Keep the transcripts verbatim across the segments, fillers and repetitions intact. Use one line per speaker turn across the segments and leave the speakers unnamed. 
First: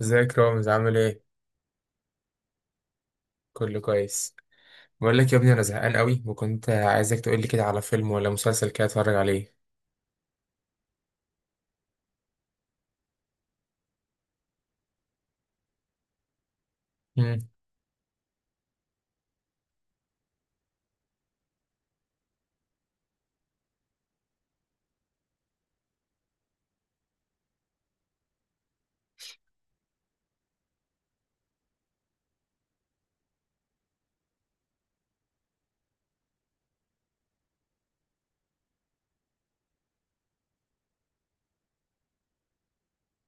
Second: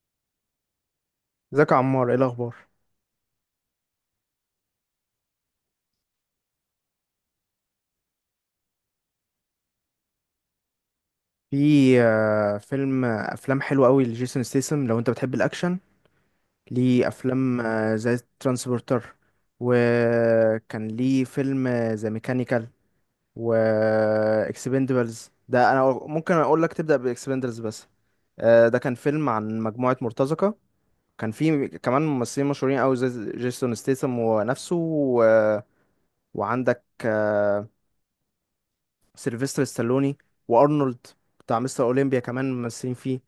ازيك يا رامز، عامل ايه؟
ازيك يا عمار، ايه الاخبار؟
كله كويس. بقول لك يا ابني، انا زهقان قوي وكنت عايزك تقول لي كده على فيلم ولا مسلسل كده اتفرج عليه.
في آه، فيلم آه، افلام حلوه قوي لجيسون ستيسم لو انت بتحب الاكشن. ليه
امم.
افلام آه، زي ترانسبورتر، وكان ليه فيلم آه، زي ميكانيكال، و آه، اكسبندبلز ده انا ممكن اقول لك تبدا باكسبندبلز. بس آه، ده كان فيلم عن مجموعه مرتزقه. كان فيه كمان ممثلين مشهورين قوي زي جيسون ستيسم ونفسه و... وعندك آه، سيلفستر ستالوني وارنولد بتاع مستر اولمبيا، كمان ممثلين فيه.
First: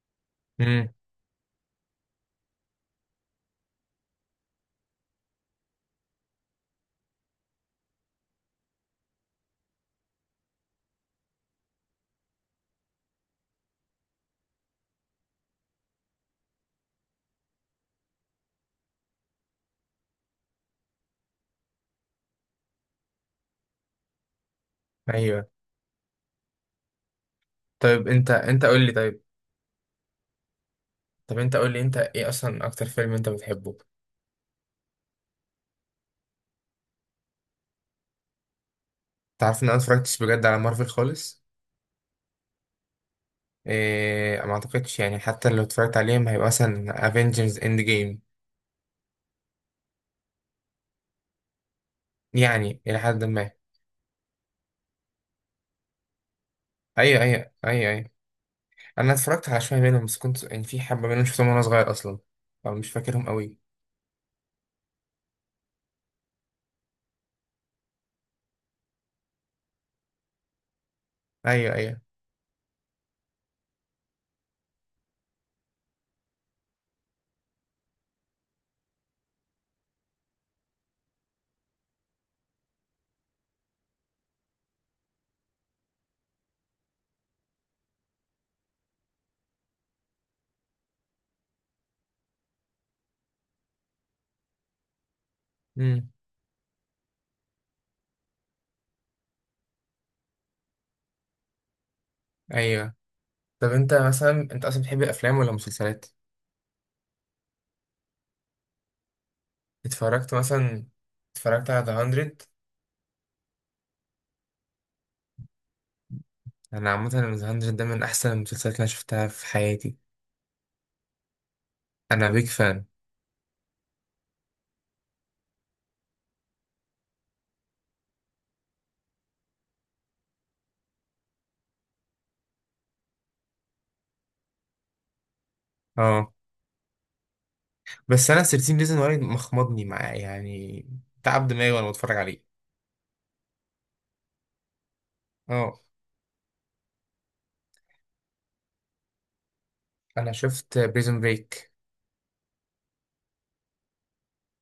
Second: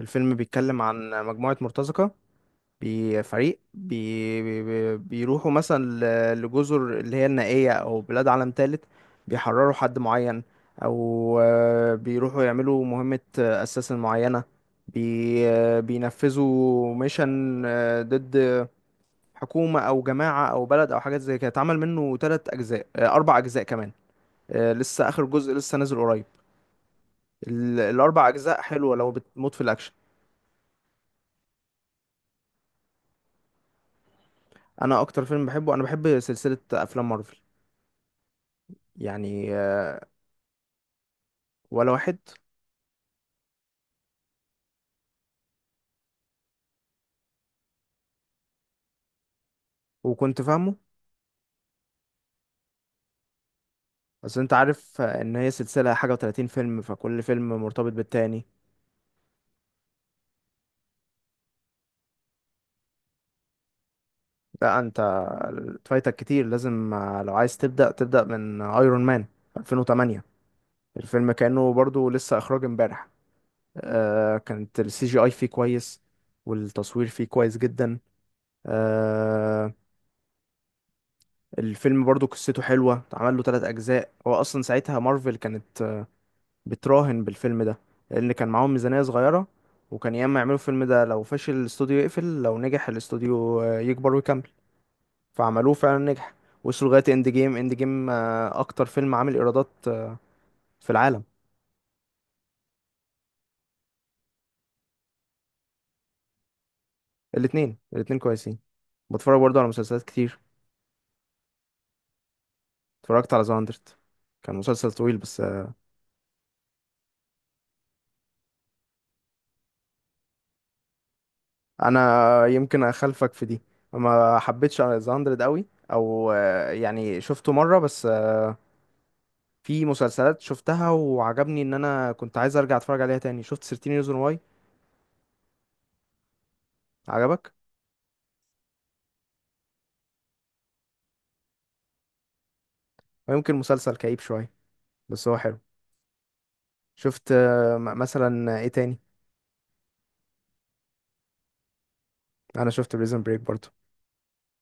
الفيلم بيتكلم
امم.
عن مجموعة مرتزقة بفريق بي بي بي- بيروحوا مثلا ل- لجزر اللي هي النائية او بلاد عالم تالت، بيحرروا حد معين، او آه، بيروحوا يعملوا مهمة آه، اساس معينة، بي آه، بينفذوا ميشن آه، ضد حكومة او جماعة او بلد او حاجات زي كده. اتعمل منه تلات اجزاء، آه، اربع اجزاء كمان. آه، لسه اخر
ايوه.
جزء لسه نازل قريب. ال-
طيب
الاربع
انت
اجزاء
انت قول لي،
حلوه لو
طيب،
بتموت في الاكشن.
طب انت قول لي انت ايه اصلا اكتر فيلم انت بتحبه؟
انا اكتر فيلم بحبه، انا بحب سلسله افلام مارفل. يعني
تعرف ان انا
آه،
متفرجتش بجد على مارفل خالص؟
ولا واحد.
إيه، ما اعتقدش يعني، حتى لو اتفرجت عليهم هيبقى مثلا افنجرز اند جيم.
وكنت فاهمه.
يعني الى حد ما.
بس انت عارف آه، ان هي سلسله حاجه و30 فيلم، فكل
ايوه،
فيلم
ايوه، ايوه،
مرتبط
ايوه.
بالتاني.
انا اتفرجت على شويه منهم، بس كنت يعني في حبه منهم شفتهم وانا صغير اصلا، فمش فاكرهم قوي.
لا انت فايتك كتير، لازم آه، لو عايز تبدا تبدا من ايرون مان ألفين وثمانية. الفيلم كانه
ايوه، ايوه.
برضو لسه اخراج امبارح. آه، كانت السي جي اي فيه كويس، والتصوير فيه كويس جدا. آه الفيلم برضو قصته حلوة، اتعمل له تلات أجزاء. هو أصلا ساعتها مارفل كانت آه، بتراهن بالفيلم ده، لأن كان معاهم ميزانية صغيرة، وكان ياما يعملوا الفيلم ده. لو فشل، الاستوديو يقفل، لو نجح، الاستوديو آه، يكبر ويكمل. فعملوه، فعلا
مم.
نجح. وصلوا لغاية اند جيم. اند جيم أكتر فيلم عامل إيرادات آه، في العالم.
ايوه. طب انت مثلا انت اصلا بتحب الافلام ولا المسلسلات؟
الاتنين الاتنين كويسين. بتفرج برضو على مسلسلات
اتفرجت
كتير.
مثلا اتفرجت على ذا هاندرد.
اتفرجت على ذا مية، كان مسلسل طويل بس.
انا عامه، ذا مية ده من احسن المسلسلات اللي انا شفتها في حياتي. انا
انا
بيج
يمكن
فان.
اخالفك في دي، ما حبيتش ذا مية قوي، او آه، يعني شفته مره بس. آه، في مسلسلات شفتها وعجبني ان انا كنت عايز ارجع اتفرج عليها تاني. شفت تلتاشر ريزون واي.
اه.
عجبك.
بس انا ثيرتين ريزون واي مخمضني معاه يعني، تعب دماغي وانا بتفرج عليه.
ويمكن مسلسل كئيب شويه، بس هو حلو.
اه
شفت آه، م- مثلا ايه تاني؟
انا شفت بريزون بريك.
انا شفت بريزن بريك برضو.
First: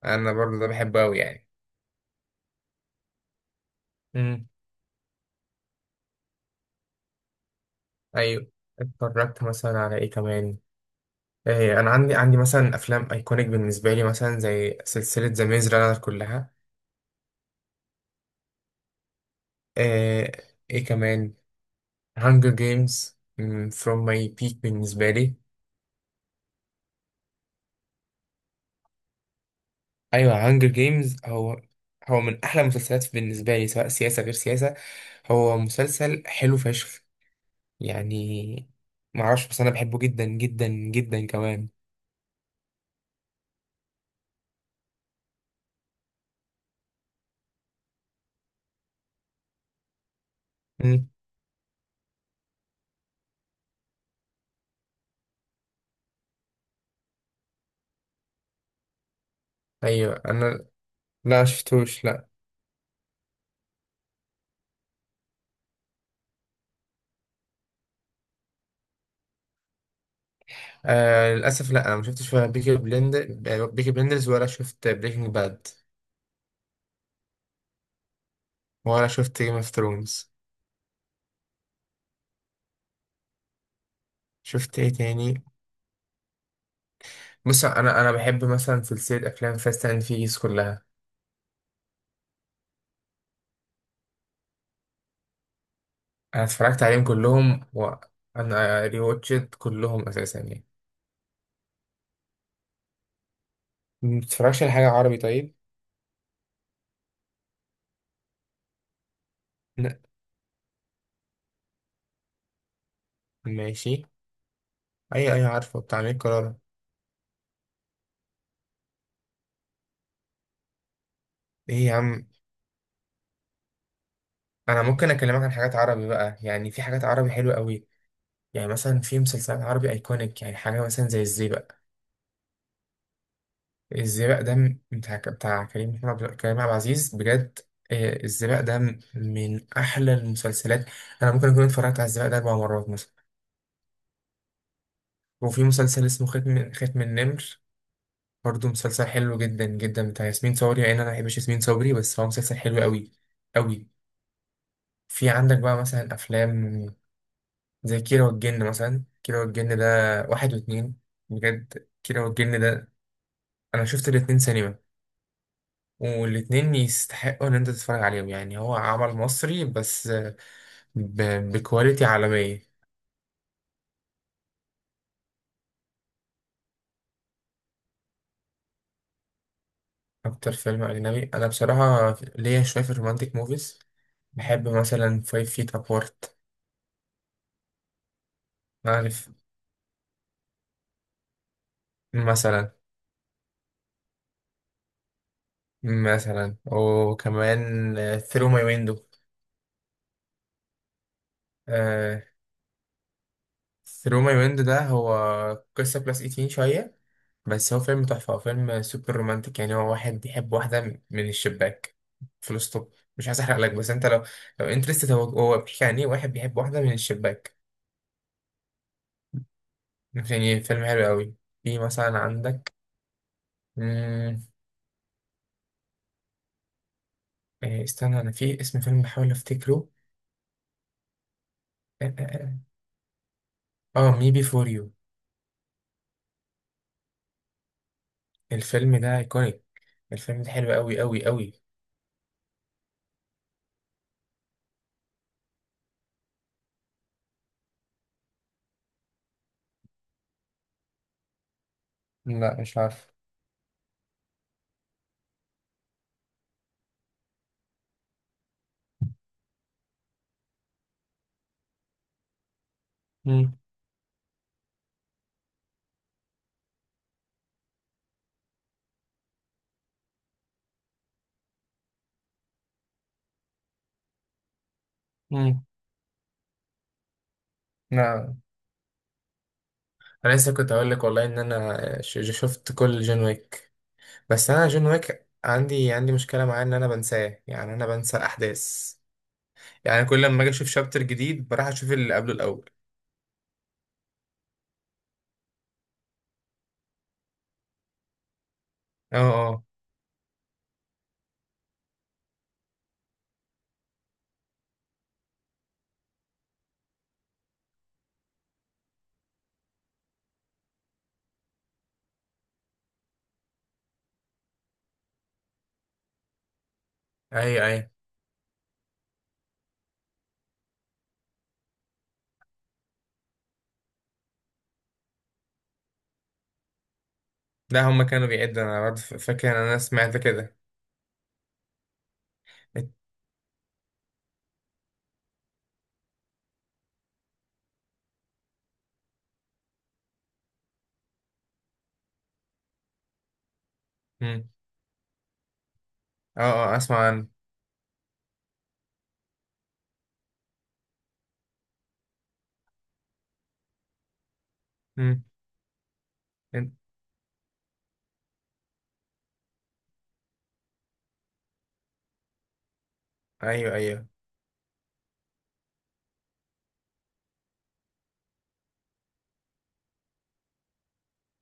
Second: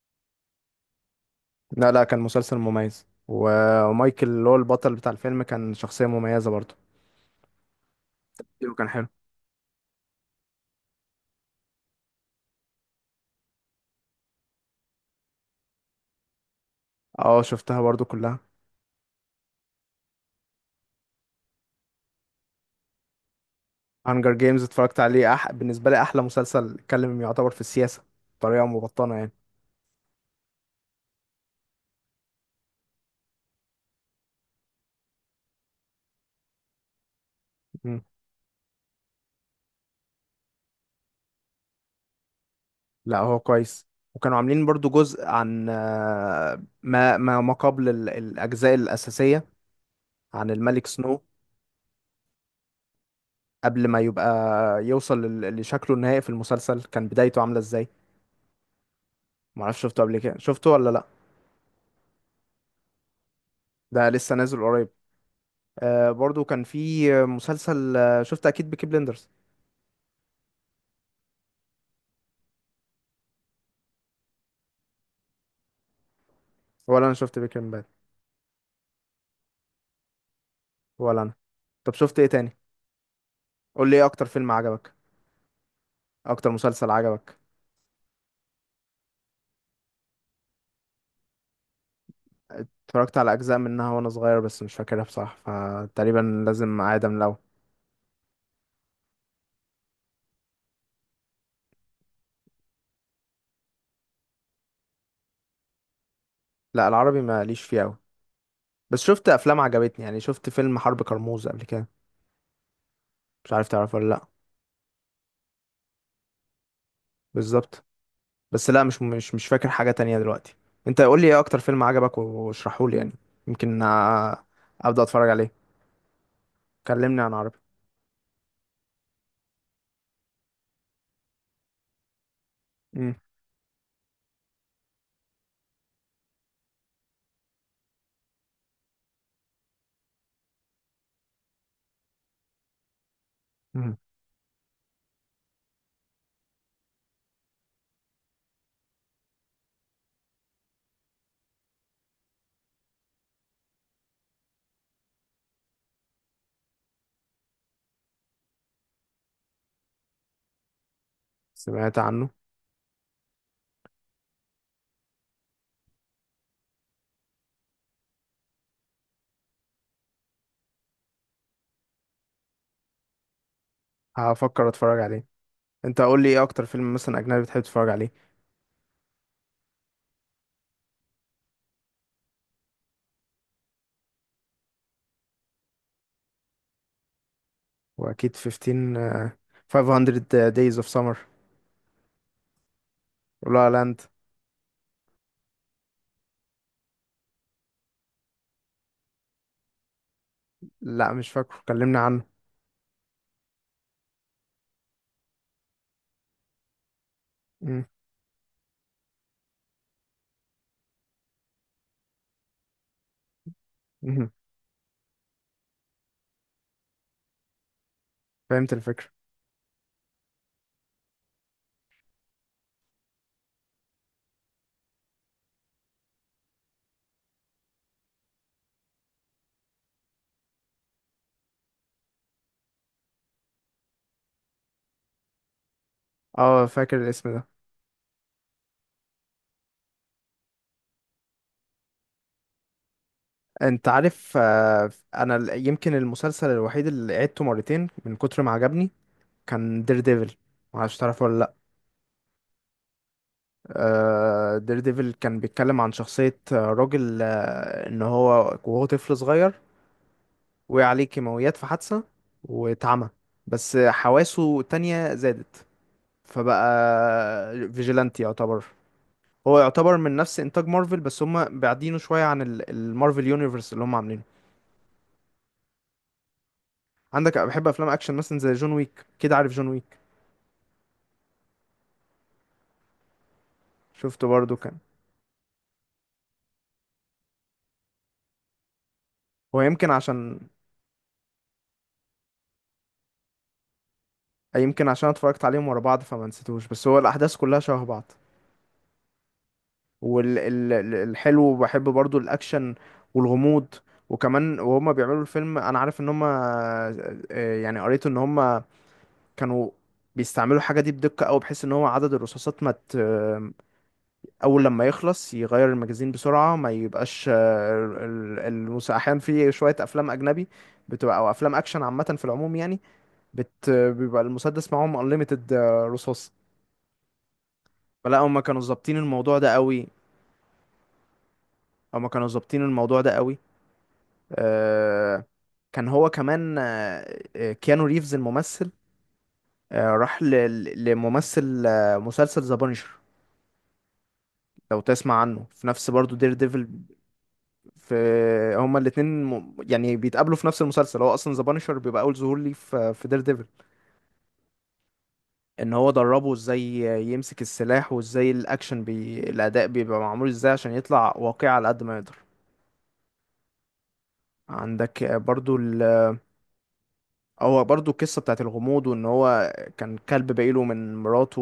انا برضه ده بحبه قوي يعني.
لا، لا، كان مسلسل مميز، و- ومايكل اللي
امم.
هو البطل بتاع الفيلم كان شخصيه مميزه برضو.
ايوه.
كان حلو.
اتفرجت مثلا على ايه كمان؟ ايه، انا عندي عندي مثلا افلام ايكونيك بالنسبه لي، مثلا زي سلسله ذا ميز رانر كلها.
اه، شفتها برضو كلها.
آه ايه كمان؟ هانجر جيمز، فروم ماي
هانجر
بيك
جيمز اتفرجت
بالنسبة لي.
عليه. أح... بالنسبة لي، أحلى مسلسل اتكلم يعتبر في السياسة بطريقة مبطنة يعني.
ايوه، هانجر جيمز هو هو من احلى المسلسلات بالنسبة لي، سواء سياسة غير سياسة. هو مسلسل حلو فشخ
مم.
يعني. معرفش، بس انا بحبه جدا جدا جدا كمان.
لا، هو كويس، وكانوا عاملين برضو جزء عن آه، ما ما ما قبل ال- الأجزاء الأساسية، عن الملك
مم.
سنو، قبل ما يبقى يوصل لل- لشكله النهائي في المسلسل، كان بدايته عاملة ازاي. معرفش شفته قبل
ايوه.
كده،
انا
شفته ولا لا؟
لا شفتوش، لا.
ده لسه نازل قريب. آه برضو كان في مسلسل. آه، شفت أكيد بيكي بلندرز؟
آه، للاسف لا، انا ما شفتش ولا بيكي بلندر، بيكي بلندرز، ولا شفت بريكنج باد،
ولا أنا شفت بيكي بلندرز،
ولا شفت جيم اوف ثرونز.
ولا أنا. طب شفت إيه تاني؟ قول لي إيه أكتر فيلم
شفت ايه
عجبك،
تاني؟
اكتر مسلسل عجبك.
بص، انا انا بحب مثلا سلسله افلام فاست اند فيريس كلها.
اتفرجت على اجزاء منها وانا صغير، بس مش فاكرها بصراحه، فتقريبا
انا
لازم
اتفرجت عليهم
اعيدها من الاول.
كلهم وانا ريواتشت كلهم اساسا يعني. ما بتتفرجش على حاجه عربي طيب؟
لا، العربي ماليش فيه قوي، بس شفت افلام
لا.
عجبتني. يعني شفت فيلم حرب كرموز قبل كده، مش عارف تعرفه
ماشي،
ولا لا؟
اي اي، عارفه، بتاع امير كرارة.
بالظبط. بس لا، مش مش مش فاكر حاجه تانية دلوقتي. انت قول لي ايه اكتر فيلم
ايه يا
عجبك
عم،
واشرحه لي يعني. يمكن آه،
انا
ابدا
ممكن
اتفرج
اكلمك عن
عليه.
حاجات عربي بقى، يعني في حاجات
كلمني
عربي
عن
حلوه
عربي.
قوي. يعني مثلا في مسلسلات عربي ايكونيك، يعني حاجه مثلا زي الزيبق. الزيبق ده م- بتاع بتاع كريم محمود عبد- كريم عبد العزيز، بجد. آه، الزيبق ده م- من احلى المسلسلات. انا ممكن اكون اتفرجت على الزيبق ده اربع مرات مثلا.
امم.
وفي مسلسل اسمه ختم ختم النمر، برضه مسلسل حلو جدا جدا بتاع ياسمين صبري، يعني انا ما بحبش ياسمين صبري بس هو مسلسل حلو قوي قوي. في عندك بقى مثلا افلام زي كيرة والجن، مثلا كيرة والجن ده واحد واتنين. بجد
سمعت
كيرة
عنه.
والجن ده، انا شفت الاتنين سينما، والاتنين يستحقوا ان انت تتفرج عليهم، يعني هو عمل مصري بس ب... بكواليتي عالمية.
هفكر اتفرج عليه. انت قول لي ايه اكتر فيلم مثلا اجنبي بتحب تتفرج عليه.
اكتر فيلم اجنبي انا بصراحة ليا شوية في الرومانتيك موفيز. بحب مثلا فايف فيت ابارت،
واكيد خمستاشر.
عارف.
آه، five hundred days of summer،
مثلا،
ولا لاند.
مثلا وكمان ثرو ماي ويندو.
لا، مش فاكره، كلمنا عنه.
ثرو ماي ويندو ده، هو قصة بلس تمنتاشر شوية، بس هو
مم.
فيلم تحفة، هو فيلم سوبر رومانتك يعني. هو واحد بيحب واحدة من الشباك، فول ستوب. مش عايز احرق لك، بس انت لو
مم.
لو انترستد، هو هو بيحكي عن ايه؟ واحد بيحب واحدة من الشباك.
فهمت الفكرة.
يعني فيلم حلو قوي. في مثلا عندك. مم، آه، استنى، انا في اسم فيلم بحاول افتكره. اه مي بي فور يو.
اه، فاكر الاسم ده.
الفيلم ده ايكونيك. الفيلم ده حلو قوي قوي قوي.
انت عارف آه، انا ال- يمكن المسلسل الوحيد اللي عدته مرتين من كتر ما عجبني كان دير ديفل. معرفش تعرفه ولا لا؟
لا، مش عارف.
آه، دير ديفل كان بيتكلم عن شخصية آه، راجل، آه، ان هو وهو طفل صغير وقع عليه كيماويات في حادثة واتعمى،
مم.
بس حواسه تانية زادت، فبقى فيجيلانتي يعتبر. هو يعتبر من نفس انتاج مارفل، بس هم بعدينه شويه عن ال- المارفل يونيفرس اللي هم عاملينه.
مم.
عندك بحب افلام اكشن
لا،
مثلا زي جون ويك، كده عارف جون ويك؟
انا لسه كنت هقول لك والله ان انا ش- شفت كل جون ويك.
شفته
بس
برضو.
انا
كان
جون ويك عندي عندي مشكله معاه، ان انا بنساه، يعني انا بنسى الاحداث.
هو يمكن
يعني كل
عشان
لما اجي اشوف شابتر جديد بروح اشوف اللي قبله الاول.
يمكن عشان اتفرجت عليهم ورا بعض، فما نسيتوش. بس هو الاحداث كلها شبه بعض.
اه. اه.
والحلو بحب برضو الاكشن والغموض، وكمان وهما بيعملوا الفيلم، انا عارف ان هما آه، يعني قريت ان هما كانوا بيستعملوا الحاجة دي بدقة أوي، بحيث إن هو عدد الرصاصات ما ت... أول لما يخلص يغير المجازين بسرعة، ما يبقاش
اي
آه،
اي.
ال- المس... أحيانا في شوية أفلام أجنبي بتبقى أو أفلام أكشن عامة في العموم يعني، بت... بيبقى المسدس معاهم unlimited آه، رصاص.
لا، هما
فلا،
كانوا
هما كانوا
بيعدوا، انا
ظابطين
برضه ف-
الموضوع
فاكر
ده
ان انا
أوي،
سمعت كده.
هما كانوا ظابطين الموضوع ده أوي. آه، كان هو كمان آه، آه، كيانو ريفز الممثل آه، راح ل... ل- لممثل آه، مسلسل ذا بانشر،
امم.
لو تسمع عنه، في نفس برضو دير
اه.
ديفل.
اه. اسمع عنه.
في هما الاتنين م- يعني بيتقابلوا في نفس المسلسل. هو اصلا ذا بانشر بيبقى اول ظهور ليه في في دير ديفل.
امم.
ان هو دربه ازاي يمسك السلاح، وازاي الاكشن بي... الاداء بيبقى معمول ازاي عشان يطلع واقعي على قد ما يقدر.
ايوه، ايوه،
عندك برضو ال... هو برضو القصة بتاعت الغموض، وان هو كان كلب باقيله من مراته،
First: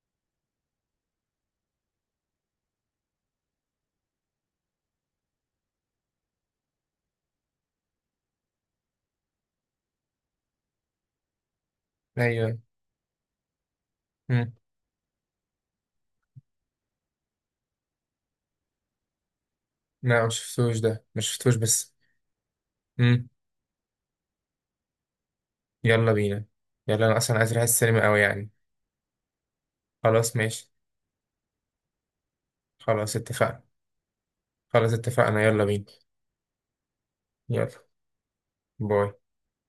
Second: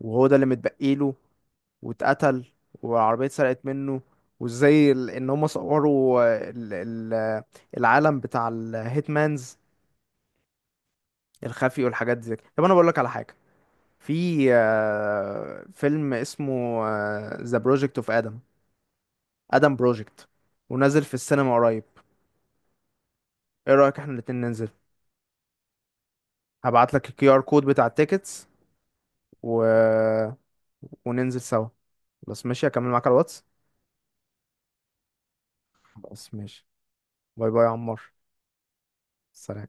وهو ده اللي متبقيله واتقتل، والعربية اتسرقت منه، وازاي ال- ان هم صوروا ال- ال- العالم بتاع الهيتمانز الخفي والحاجات دي.
ايوه.
طب انا بقول لك على حاجة، في
امم.
آه، فيلم اسمه ذا بروجكت اوف ادم، ادم
لا،
بروجكت،
ما شفتوش
ونازل
ده،
في
ما
السينما
شفتوش،
قريب.
بس. مم.
ايه رأيك احنا الاتنين ننزل؟
يلا بينا.
هبعت
يلا،
لك
انا
الكي
اصلا
ار
عايز اروح
كود بتاع
السينما قوي
التيكتس.
يعني.
و
خلاص ماشي.
وننزل سوا، بس ماشي، اكمل معاك على
خلاص
الواتس.
اتفقنا. خلاص اتفقنا، يلا بينا.
بس ماشي. باي باي يا
يلا،
عمار.
باي.
سلام.